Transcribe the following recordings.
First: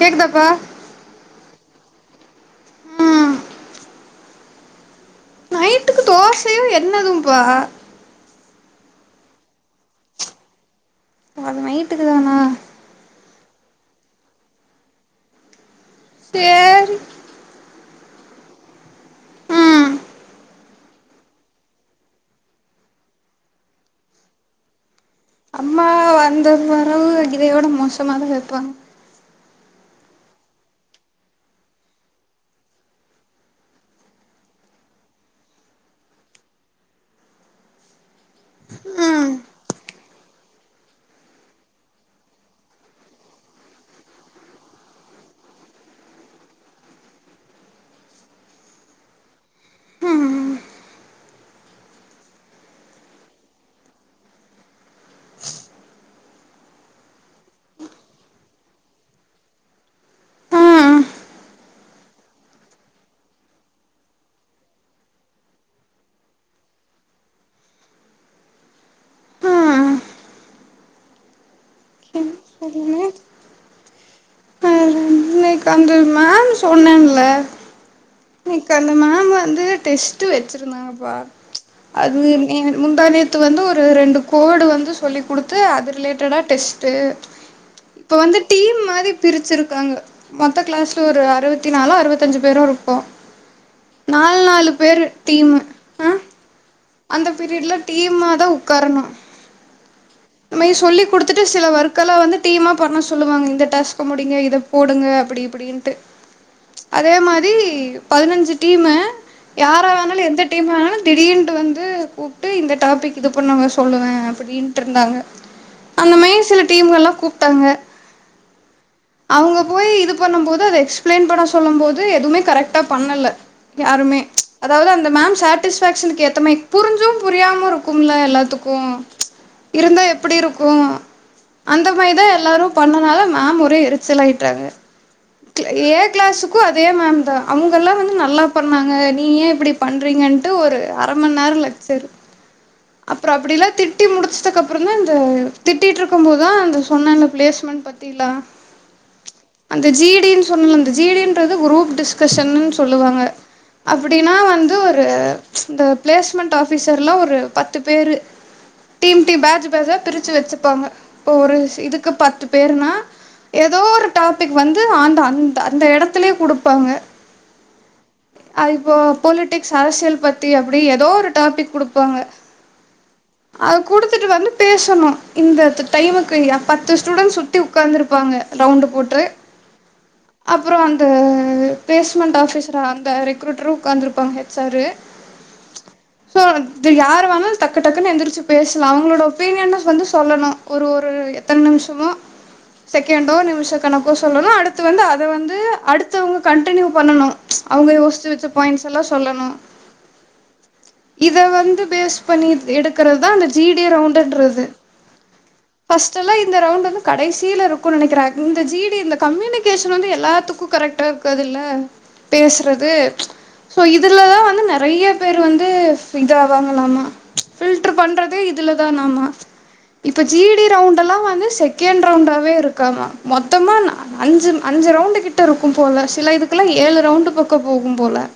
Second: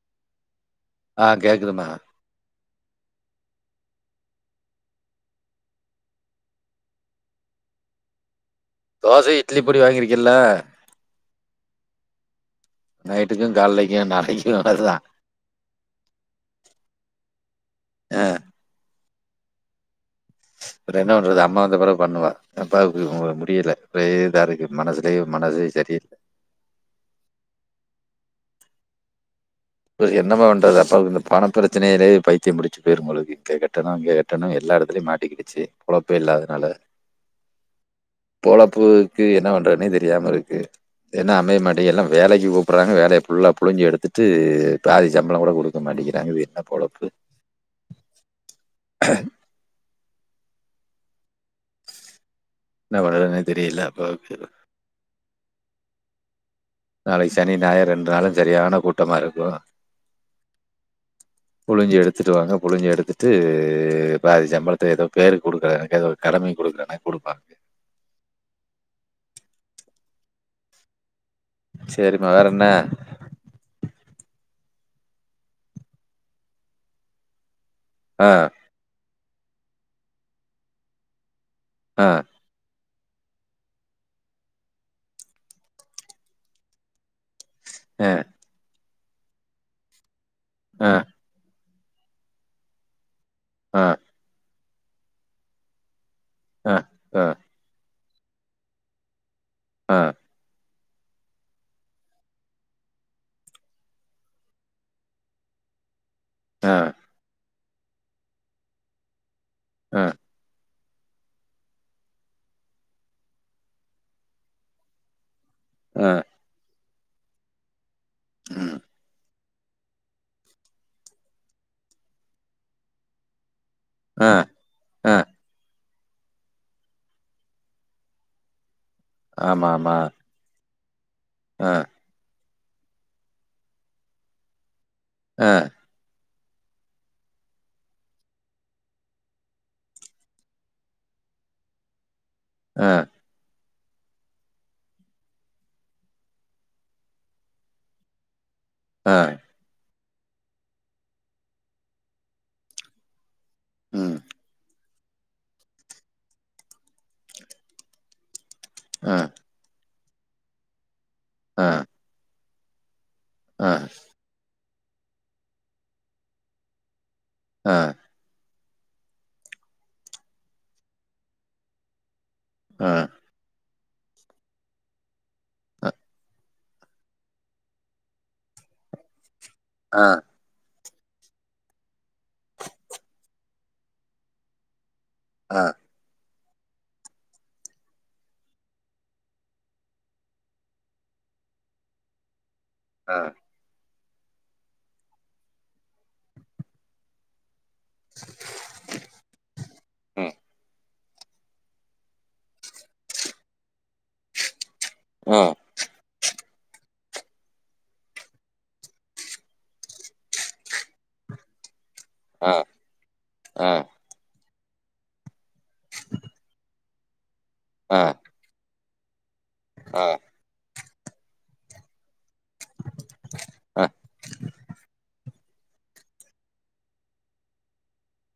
கேக்குதாப்பா ஆ கேக்குதும்மா ஆ ட்டுக்கு தோசையு என்னதும்ப்பா தோச இட்லி பொடி வாங்கிருக்கீல்ல அப்போ அது நைட்டுக்கு தானா நைட்டுக்கு கால்லைக்கு நாளைக்கு அதா சேர் அ ம் அப்புற என்ன பண்றது அம்மா வந்தா பெறவு பண்ணுவா அப்பாக்கு கொஞ்ச முடியல ஒரே இதா இருக்கு மனசுலயு மனசே சரியில்ல அந்த வரவ இதையோட மோசமாதா வெப்பாங்க இப்ப என்னமா பண்றது அப்பாக்கு இந்த பண பிரச்சனையிலே பைத்தியம் பிடிச்சு போயிரு போலருக்கு இங்க கட்டணு அங்க கட்டணு எல்லா எடத்துலயு மாட்டிக்கிடுச்சு பொழப்பே இல்லாதனால [inaudible] பொழப்புக்கு ம் என்ன பண்றதுன்னே தெரியாம இருக்கு என்ன அமைய மாட்டேங்கு எல்லா வேலைக்கு கூப்புட்றாங்க வேலைய ஃபுல்ல புழிஞ்சு எடுத்துட்டு இது பாதி சம்பள கூட குடுக்க மாட்டேங்கிறாங்க இது என்ன பொழப்பு ம் என்ன பண்றதுனே தெரியில அப்பாக்கு நாளைக்கு சனி ஞாயிறு ரெண்டு நாளு சரியான கூட்டமா இருக்கு ஆ புழிஞ்சி எடுத்துடுவாங்க புழிஞ்சி எடுத்துட்டு பாதி சம்பளத்த ஏதோ பேருக்கு கொடுக்கறத எனக்கு ஏதோ கடமைக்கு குடுக்கற மேர் குடுப்பாங்க ம் சேரிம்மா வேற என்ன அ இன்னைக்கு அந்த மேம் சொன்னாங்கல்ல ஆ கு அந்த மேம் வந்து டெஸ்ட்டு வச்சிருந்தாங்கப்பா ஆ அது ஏ முந்தாநேத்து வந்து ஒரு ரெண்டு கோடு வந்து சொல்லி்க் கொடுத்து அது ரிலேட்டடா டெஸ்ட்டு ஆ இப்ப வந்து டீம் மாரி பிரிச்சிருக்காங்க மொத்த ஆ கிளாஸ்ல ஒரு அறுவத் தி நாலோ அறுவத்தஞ்சு பேரு இருப்போ ஆ நாலு நாலு பேரு டீமு ஆ ஆ ஆ அந்த பீரியட்ல டீமா தா உக்காரணு ஆ நம்ம இத சொல்லி்க் குடுத்துட்டு சில ஒர்க்கெல்லா வந்து டீமா பண்ண சொல்லுவாங்க இந்த டாஸ்க்கு முடிங்க இத போடுங்க அப்டி இப்டின்ட்டு ஆ அதே மாரி பதினஞ்சு டீம்மு யார் ஆ எந்த டீம் வேனாலு திடீர்ன்ட்டு வந் து கூப்ட்டு இந்த டாப்பிக் இது பண்ணுங்க சொல்லுங்க அப்டின்ட்டு இருந்தாங்க ஆ அந்தமாயி சில டீம்கள்லா கூப்ட்டாங்க ம் அவங்க போய் இது பண்ணும் போது அத எக்ஸ்பிளைன் பண்ண சொல்லு போது எதுமே கரெக்டா பண்ணல யாருமே ஆ அதாவது அந்த ஆ மேம் சாட்டிஸ்பேக்ஸனுக்கு எத்தம புரிஞ்சு புரியாம இருக்கும்ல எல்லாத்துக்கு‌ ஆமா ஆமா இருந்தா எப்டி இருக்கு ஆ அந்த மாரிதா எல்லாரு பண்ணனால மேம் ஒரே எரிச்சல்லாய்ட்டங்கா ஆ ஏ க்ளாஸ் ருக்கு அதே மேம் தா அவங்க எல்லா வந்து நல்லா பண்ணாங்க நீ ஏ இப்டி பண்றீங்க ஒரு அரமணி நேர‌ லக் சரு ஆ அப்புறோ அப்டில்லா திட்டி முடிச்சது அப்புறோ தா இந்த திட்டிட்டு இருக்கு போதுதா அந்த சொன்னாங்க பிளேஸ்மெண்ட் பத் திலா ஆ அந்த ஜிடினு சொன்னல அந்த ஜிடின்றது குரூப் டிஸ்கஷ்ன்னு சொல்லுவாங்க ம் அப்டின்னா வந்து ஒரு இந்த பிளேஸ் மென்ட் ஆபிசர்லா ஒரு பத்து பேரு ஆ டீம் டீம் பேட்ச் பேட்ச்சா பிரிச்சு வச்சுப்பாங்க இப்ப ஒரு ஆ இதுக்கு பத்து பேருனா ஆ ஏதோ ஒரு டாபிக் வந்து ஆந் அந் அந்த எடத்துலே குடுப்பாங்க ஆ அது இப்போ பொலிடிக்ஸ் அரசியல் பத்தி அப்டி ஏதோ ஒரு டாபிக் குடுப்பாங்க ஆ அத குடுத்துட்டு வந்து பேசணு இந்தத்த டைமுக்கு பத்து ஸ்டூடெண்ட்ஸ் சுத்தி உக்காந்துருப்பாங்க ரவுண்டு போட்டு ஆ அப்புறோ அந்த பிளேஸ்மெண்ட் ஆஃபிசரா அந்த ரெக்ரூட்டரு உகாந்துருப்பாங்க ஹச் ஆரு ஆ சோ யாரு வேணாலு டக்கு டக்குன்னு எந்திரிச்சு பேசலா அவங்களோட ஒப்பீனியன் வந்து சொல்லணு ஒரு ஒரு எத்தன நிமிஷமோ ஆ செகண்டோ நிமஷ கணக்கோ சொல்லணு அடுத்து வந்து அத வந்து அடுத்தவங்க கன்டினியூ பண்ணணு அவ்ங்க யோசிச்சு வச்ச பாயிண்ட்ஸ் எல்லா சொல்லணு ம் இத வந்து பேஸ் பண்ணி எடுக்கறதுதா அந்த ஜி டி ரவுண்டுன்றது ஆ ஃபஸ்டெல்லா இந்த ரவுண்ட் வந்து கடைசியில இருக்குன்னு நெனைக்கிறே இந்த ஜி டி இந்த கம்யூனிகேஷன் வந்து எல்லாத்துக்கு கரெக்ட் டா இருக்கதுல்ல ஆ பேசுறது ஆ சோ இதுலதா வந்து நெறைய பேரு வந் து இதவாங்களாமா ஃபில்டர் பண்ணறதே இதுல தானாமா ஆ ஆ இப்ப ஜீ டி ரவுண்ட்ல்லா வந்து செகண்ட் ரவுண்டாவே இருக்காம மொத்தமா ஆ அஞ்சு அஞ்சு ரவுண்ட் கிட் ட இருக்கும் போல சில இதுக்குல்லா ஏழு ரவுண்டு பக்கோ போகும் போல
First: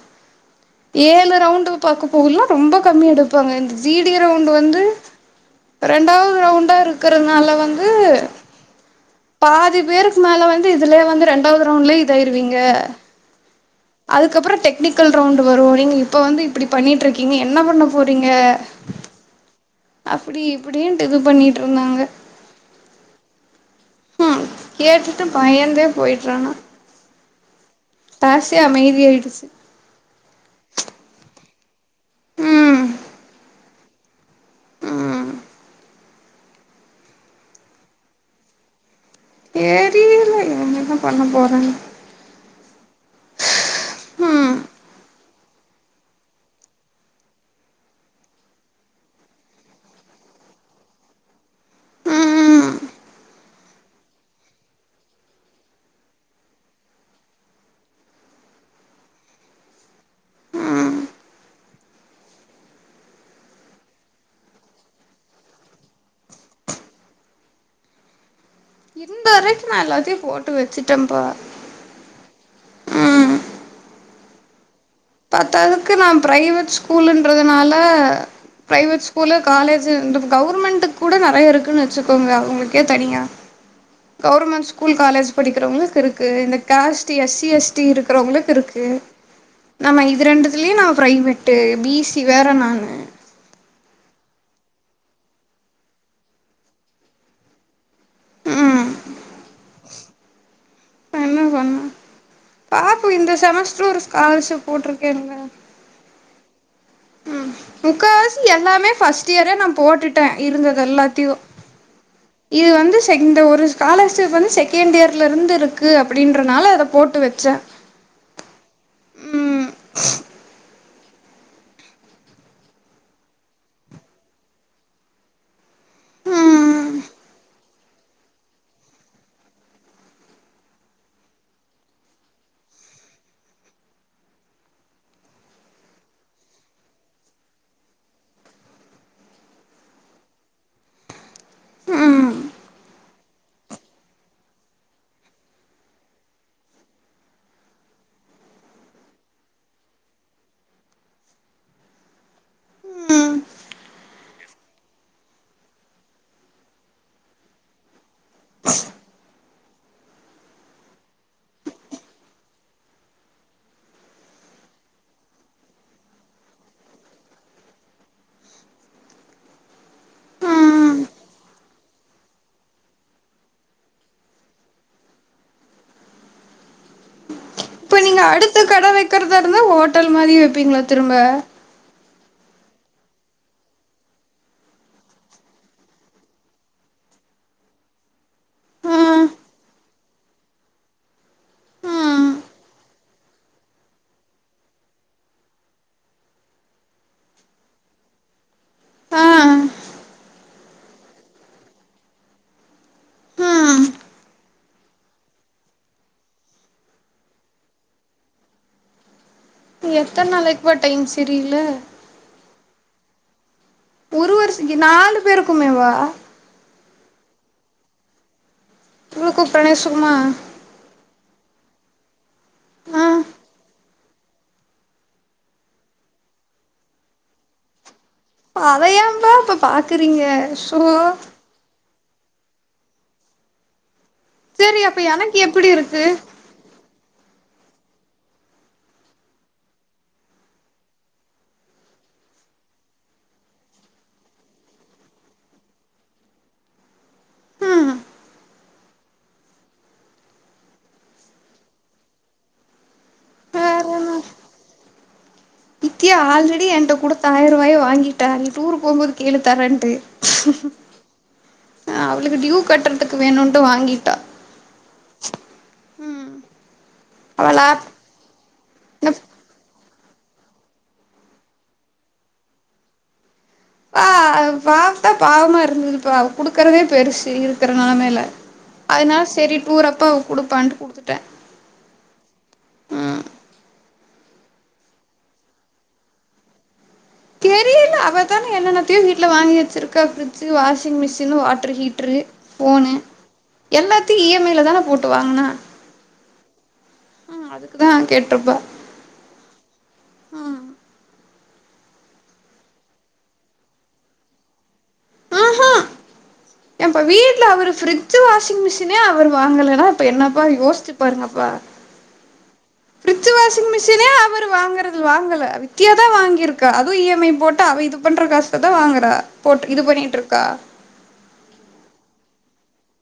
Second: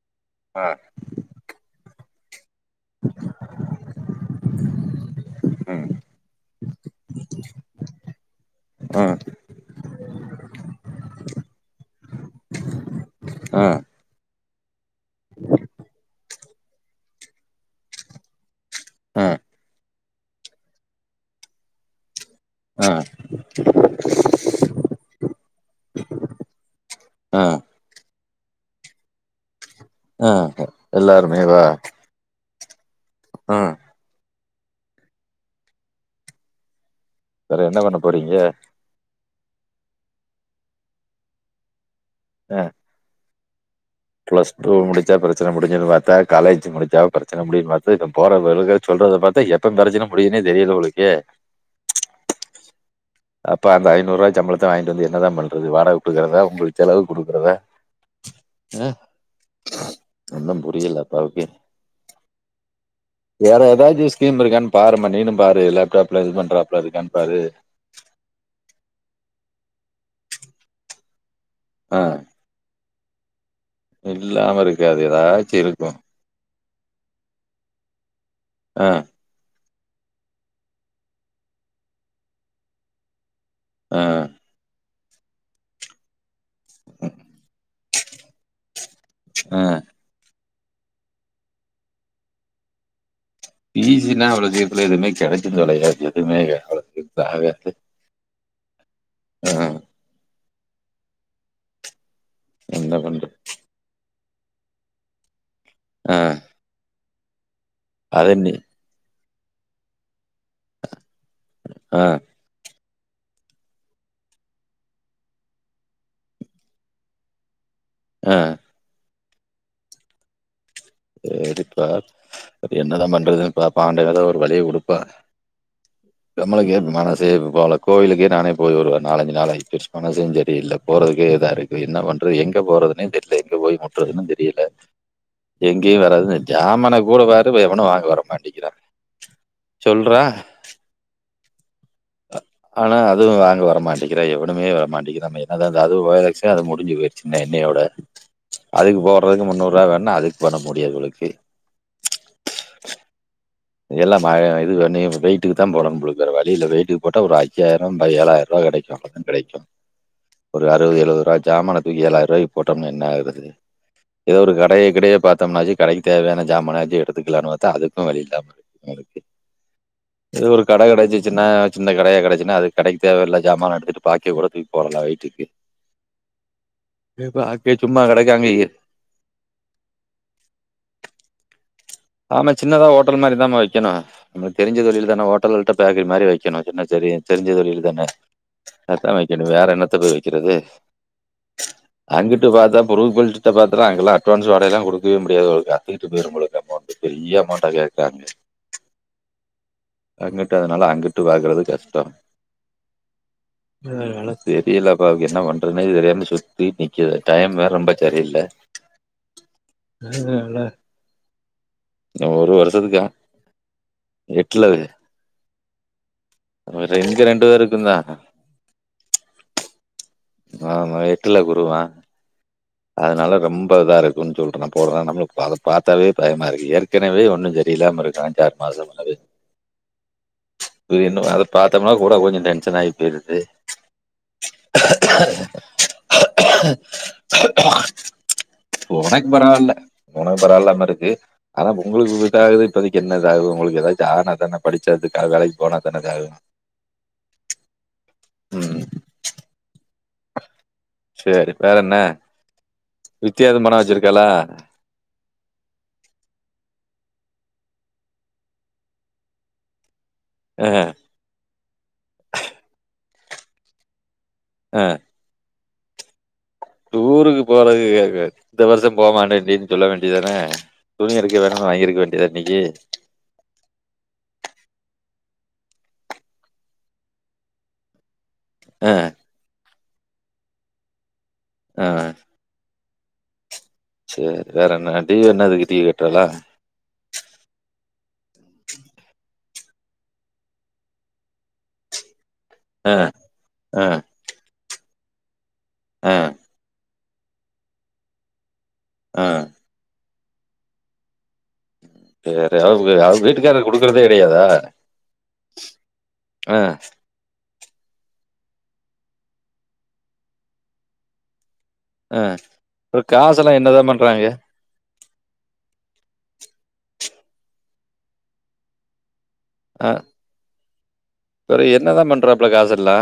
ஆ ஏழு ரவுண்ட் பாக்க போகுலா ரொம்ப கம்மியா எடுப்பாங்க இந்த ஜீ டி ரவுண்ட் வந்து ம் ரெண்டாவது ரவுண்டா இருக்கறதுனால வந்து ஆ பாதி பேருக்கு மேல வந்து இதுலயே வந்து ரெண்டாவது ரவுண்ட்லயே இதாயிருவீங்க ஆ அதுக்கப்றோ டெக்னிக்கல் ரவுண்ட்டு வரு நீங்க இப்ப வந்து ண்ணிட்ருக்கீங்க என்ன பண்ண போறீங்க ஆ அப்டி இப்டின்ட்டு இது பண்ணிட்ருந்தாங்க ஆ ம் கேட்டுட்டு பயந்தே போய்ட்றானா ஆ க்ளாஸே அமைதியாயிடுச்சு ஆ எல்லாருமேவா ம் ஆ ம் வேற என்ன பண்ணப் போறீங்க தெரில நா என்ன பண்ணப் போறேன்னு ஆ ப்ளஸ் ம் டூ முடிச்சா பிரச்சன முடிஞ்சுரு பாத்தா காலேஜ் முடிஞ்சா பிரச்சன முடியும்னு பாத்து இப்ப போற [unintelligible] சொல்றத பாத்தா எப்பம் பிரச்சன முடியுனே தெரில போலருக்கே ம் அப்ப அந்த ஐநூறுவா சம்பளத்த வாய்ன்ட்டு வந்து என்னதா பண்றது வாடக குடுக்குறதா உங்களுக்கு செலவுக்கு குடுக்குறதா ச்ச ஒன்னு ம் புரியல அப்பாவுக்கே வேற ஏதாச்சு ஸ்கீம் இருக்கானு பாரும்மா நீனு பாரு லேப்டாப்ல இது பண்றாப்ல இருக்கானு பாரு இருந்த வரைக்கு நா எல்லாத்தையு போட்டு வச்சுட்டேப்பா ஆ இல்லாம இருக்காதே பத்தாததுக்கு நா ப்ரைவேட் ஸ்கூலுன்றதுனால ஆ ப்ரைவேட்ஸ் ஸ்கூலு காலேஜு இந்த கவுர்மெண்ட்டுக்கு கூட நெறைய இருக்குன்னு வச்சுக்கோங்க அவுங்களுக்கே தனியா ஆ கவுர்மெண்ட் ஸ்கூல் காலேஜ் படிக்கிறவங்களுக்கு இருக்கு இந்த காஸ்டி எஸ் சி எஸ் டி இருக்குறவங்களுக்கு இருக்கு ஆ ஆமா இது ரெண்டுத்துலயு நா ப்ரைவேட்டு பி சி வேற நானு பி சி னா அவ்ளோ சீக்கிரத்துல எதுமே கெடச்சு தொலையாது எதுமே அவ்ளோ சீக்கிரத்துல ஆகாது ம் ஆ என்ன பண்ண என்ன பாப்போ இந்த பண்றது செமஸ்ட்ரு ஒரு ஸ்காலர்ஷிப் போட்ருக்கேன்ல ஆ ம் அதை முக்காவாசி நீ எல்லாமே ஃபஸ்ட் இயரே நா போட்டுட்ட இருந்தது எல்லாத்தையு ஆ இது வந்து செ இந்த ஒரு ஸ்காலர்ஷிப் வந்து செகண்ட் இயர்லருந்து இருக்கு அப்டின்றனால அத போட்டு வச்ச ஆ சேரிப்பா வேற என்னதா பண்றதுன்னு பாப்போ ஆண்டவ எதோ ஒரு வழிய குடுப்பா நம்மளுக்கே ம் மனசே போல கோயிலுக்கே நானே போய் ஒரு நாலஞ்சு நாள் ஆயி போச்சு மனசுஞ் சரியில்ல போறதுக்கே இதாருக்கு இப்ப என்ன பண்றது எங்க போறதுனே தெர்ல எங்க போய் முட்றதுன்னு தெரியில எங்கேயு வராது இந்த ஜாமன கூட பாரு எவனு வாங்க வர மாட்டேங்கிறா சொல்றா ம் ஆனா அதுவு வாங்க வர மாட்டேங்கிறா எவனுமே வரமாட்டேங்கிறா நம்ம என்னதா அதுவு [unintelligible] அது முடிஞ்சி போய்டு ச்சி இன்னையோட அதுக்கு போட்றதுக்கு முந்நூறுவா வேணு நா அதுக்கு பண்ண முடியாது போலருக்கு ம் எல்லா மழ இது பண்ணி வெயிட்டுக்கு தா போடணு போலருக்கு வேற வழியில்ல வெயிக்கு போட்டா ஒரு ஐயாயிரோ ஏழாயிரூவா கெடைக்கு அ கெடைக்கு ஒரு அறுவது எழுவதுரூவா ஜாமான தூக்கி ஏழாயிரூவாக்கி போட்டோம்னா என்ன ஆகுறது ஏதோ ஒரு கடைய கிடையே பாத்தோம்னாச்சு கடைக்கு தேவையான ஜாமானாச்சு எடுத்துக்கலான்னு பாத்தா அதுக்கு வயில்லாமா [inaudible] இது ஒரு கட கிடைச்சின்னா சின்ன கடையா கெடைச்சின்னா அது கடைக்கு தேவையில்ல ஜாமான எடுத்துட்டு பாக்கிய கூட தூக்கி போடலா வீட்டுக்கு [inaudible] [unintelligible] ஆட்டி வைக்கும் இப்போ நீங்க அடுத்த கடை வைக்கிறதா இருந்தா ஹோட்டல் மாரியே வப்பீங்களா திரும்ப ஆமா சின்னதா ஓட்டல் மாரி தாமா வெக்கணு நம்மளுக்கு தெரிஞ்ச தொழில் தானே ஓட்டல்கிட்ட பேக்கரி மாரி வெக்கணு என்னா செரி தெரிஞ்ச தொழில் தான அதத்தா ம் வைக்கணு வேற என்னத்த போய் வைக்கிறது [inaudible] அங்கிட்டு பாத்தா பொருது பிட்ட பாத்தா அங்கல்லா அட்வான்ஸ் வாடகயெல்லா குடுக்கவே முடியாது போல்க்க அத்துட்டு போயரும் பொழுக்க பெரிய அமௌண்டா கேக்காங்க ஆ அங்கட்டு அதனால அங்கிட்டு பாக்குறது கஷ்டம் ஆ அதனால தெரியலப்பாக்கு என்ன பண்றேன்னு இ தெரியாம சுத்திட் நிக்குது டைம் வேற ரொம்ப சரியில்ல எத்தன் நாளைக்குப்பா டைம் சரில்ல இன்னு ஒரு வருஷத்துக்கா எட்டுல ஒருக்கு நாலு பேருக்குமேவா ரங்க ரெண்டு பேருக்குந்தா தழுக்கு பிரணய சுமா ஆமா எட்டுல குருவா ஆ அதனால ரொம்ப இதாருக்கு குன் சொல்றா போறாத நம்முக் அத பாத்தாவே பயமா இருக்கு ஏற்கனவே ஒன்னு ஜரியில்லாம இருக்கா அத ஏம்ப்பா பாக்குறீங்க சோ இது இன்னும் அத பாத்தோம்னா கூட கொஞ்ச டென்ஷன் ஆகி போயிருது சரி அப்ப எனக்கு எப்பிடி இருக்கு உனக்கு பரவால உனக்கு பரவால்லாம இருக்கு ஆனா உங்களுக்கு இதாகுது இப்பதைக்கு என்ன இதாகு உங்களுக்கு ஏதாவது ஆனா தானே படிச்சதுக்கு வேலைக்கு போனா தான இதாகு ம் ம் சரி வேற என்ன வித்தியா எது பண வேற என்ன வச்சிருக்காலா வித்தியா ஆல்ரெடி ஏண்ட்ட கூடுத்த ஆயிர ரூவாய வாங்கிட்டாரு டூர் போம்போது கேழு தரன்ட்டு ஆ அவளுக்கு டியூ கட்டுறதுக்கு வேணும்ட்டு வாங்கிட்டா அ ம் டூருக்கு அவ போறது லேப் கேக்காது இந்த வருஷ போமாட்டேண்டின்னு சொல்ல வேண்டியதான துணி எடுக்க வேணு வாங்கிருக்க வேண்டியதான நியீ பா பாவத்தா பாவமா இருந்தது பா குடுக்குறதே பெருசு இருக்கிற நெலமையல ஆ அதனால சரி டூரப்பா அவ குடுப்பான்ட்டு குடுத்துட்டே ஆ ம் சரி வேற என்ன டிவ என்ன அதுக்கு டீவ கட்றாளா தெரியல அவதானே என்னென்னத்தையு வீட்ல வாங்கி வச்சிருக்கா ஃப்ரிட்ஜு வாஷிங் மிஷின்னு வாட்ரு ஹீட்ரு ஆ போனு ஆ எல்லாத்தையு இ எம் ஐல தான போட்டு வாங்கனா ஆ ஆ அதுக்குதா கேட்ருப்பா ஆ ம் சேரி அவ்க அவ்ங்க வீட்டுக்காரர் குடுக்கறதே கெடையாதா ஆ ஹா ஆ ஏம்ப்பா வீட்ல அவரு பிரிஜ் ச்சு வாஷிங் மிஷினே அவரு வாங்கலனா இப்ப என்னப்பா யோசுச்சு பாருங்கப்பா அ அப்ற காசெல்லா என்னதா பண்றாங்கெ து வாங்கல வித்தியா தா வாங்கிருக்கா அதுவு இ எம் ஐ போட்டு அவ இது பண்ற காசுலதா வாங்குற போட்டு இது பண்ணிட்ருக்கா இவரு என்னதா பண்றாப்ள காசெல்லா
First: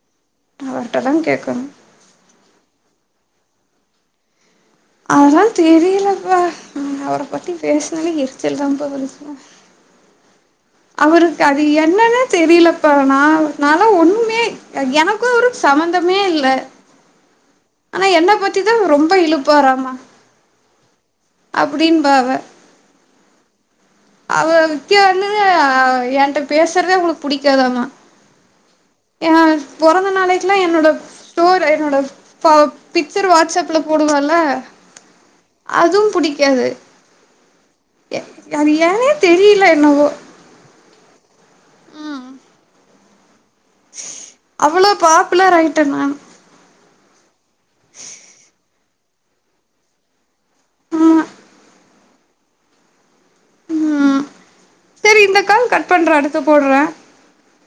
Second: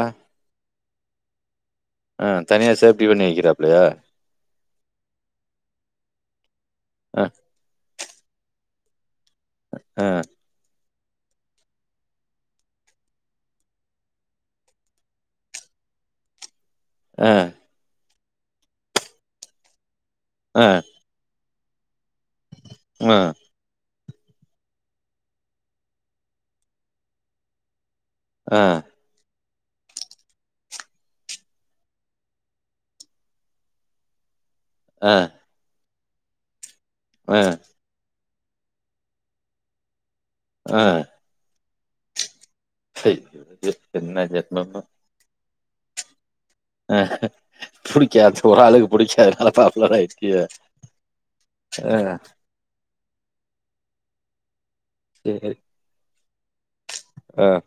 அவர்ட்ட தா கேக்கணு ஆ தனியா சேஃப்டி பண்ணி வைக்கிறாப்லயா அதுலா தெரியலப்பா அவர ஆ பத்தி பேசுனாலே எரிச்சல் தா பா வருது அ அவருக்கு அது என்னன்னே தெரியலப்பா நா நாலா ஒன்னுமே அ எனக்கு அவருக்கு சம்மந்தமே இல்ல அ ஆனா என்ன பத்திதா ரொம்ப இழுப்பாராமா அ அப்டின்பா அவ ம் அவ வித்தியா வந்துனு ஆ என்ட்ட பேசுறதே அவ்ங்களுக்கு புடிக்காதாமா ஆ எ பொறந்த நாளைக்குலா என்னோட ஸ்டோர் என்னோட ப பிக்சர் வாட்ஸப்ல போடுவால அ அதுவு புடிக்காது அ எ அது ஏனே தெரியல என்னவோ ஆ சேரி விடு அவளோ பாப்புலர் ஆயிட்டே நா அ பிடிக்காது ஒரு ஆளுக்கு பிடிக்காதனால பாப்புலர் ஆயிர்கியா ஆமா அ ம் சேரி இந்த கால் கட் பண்றே அடுத்து போட்றே அ